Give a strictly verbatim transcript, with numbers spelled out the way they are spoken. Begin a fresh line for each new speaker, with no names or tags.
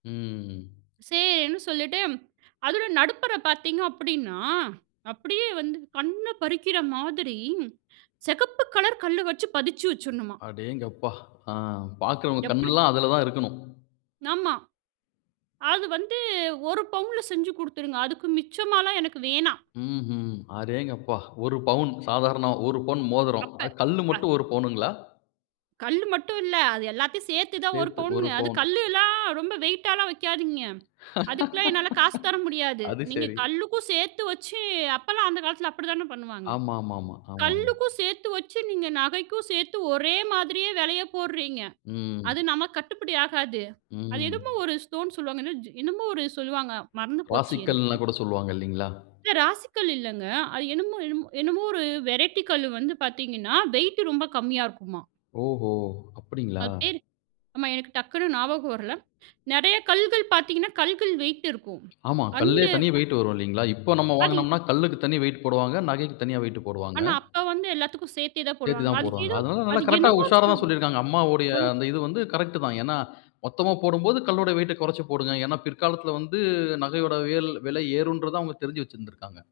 ம்.
சேரின்னு சொல்லிட்டு, அதோட நடுப்பறப் பார்த்தீங்க அப்படின்னா, அப்படியே வந்து கண்ணப் பறிக்கிற மாதிரி, சிகப்பு கலர் கல்லு வச்சு பதிச்சு வச்சுரணுமா.
அடேங்கப்பா! ஆ, பாக்குறவங்க
எப்படி?
கண்ணெல்லாம் அதுலதான் இருக்கணும்.
ஆமா. அது வந்து ஒரு பவுன்ல செஞ்சு கொடுத்துருங்க. அதுக்கு மிச்சமால்லாம் எனக்கு வேணாம்.
ம்ஹும். அடேங்கப்பா! ஒரு பவுன் சாதாரண, ஒரு பவுன் மோதிரம்.
அப்ப.
அது கல்லு
அ.
மட்டும் ஒரு பவுனுங்களா?
கல்லு மட்டும் இல்ல. அது எல்லாத்தையும் சேர்த்துதான் ஒரு
சேத்து ஒரு
பவுன்ங்க. அது
பவுன்.
கல்லெல்லாம் ரொம்ப வெயிட்டால்லாம் வைக்காதீங்க. அதுக்கெல்லாம் என்னால காசு தர முடியாது.
அது
நீங்க
சரி.
கல்லுக்கும் சேர்த்து வச்சு அப்பலாம் அந்த காலத்துல அப்படித்தானே பண்ணுவாங்க?
ஆமா, ஆமா, ஆமா, ஆமாங்க.
கல்லுக்கும் சேர்த்து வச்சு, நீங்க நகைக்கும் சேர்த்து ஒரே மாதிரியே விலையை போடுறீங்க. அது
ம்.
நமக்கு கட்டுப்படியாகாது. அது என்னமோ
ம்.
ஒரு ஸ்டோன் சொல்லுவாங்க. என்ன ஜோ என்னமோ ஒரு சொல்லுவாங்க. மறந்து போச்சு எனக்கு.
ராசிக்கல்ன கூட சொல்லுவாங்க இல்லீங்களா?
இல்ல, ராசிக்கல் இல்லைங்க. அது என்னமோ என்னமோ என்னமோ ஒரு வெரைட்டி கல்லு வந்து பார்த்தீங்கன்னா, வெயிட் ரொம்ப கம்மியா இருக்குமா.
ஓஹோ! அப்படீங்களா?
அது பேரு ஆமா எனக்கு டக்குனு ஞாபகம் வரலை. நிறைய கல்லுகள் பார்த்தீங்கன்னா கல்லுகள் வெயிட் இருக்கும்.
ஆமா. கல்லே
அந்த
தனியா வெயிட் வரும் இல்லீங்களா? இப்போ நம்ம
அதி
வாங்குனோம்னா கல்லுக்கு தனியா வெயிட் போடுவாங்க, நகைக்கு தனியா வெயிட் போடுவாங்க.
ஆனா அப்ப வந்து எல்லாத்துக்கும் சேர்த்தேதான்
சேர்த்து
போடுவாங்க.
தான்
அதுக்கு
போடுவாங்க.
ஏதோ
அதனால நல்லா
அது
கரெக்டா
என்னமோ சொல்
உஷாராதான் சொல்லிருக்காங்க, அம்மாவோடைய
சொல்.
அந்த இது வந்து கரெக்ட்டுதான். ஏன்னா, மொத்தமா போடும்போது கல்லோட வெயிட்ட குறைச்சு போடுங்க. ஏன்னா பிற்காலத்துல வந்து நகையோட வியல் விலை ஏறும்ன்றத அவங்க தெரிஞ்சு வச்சிருந்துருக்காங்க.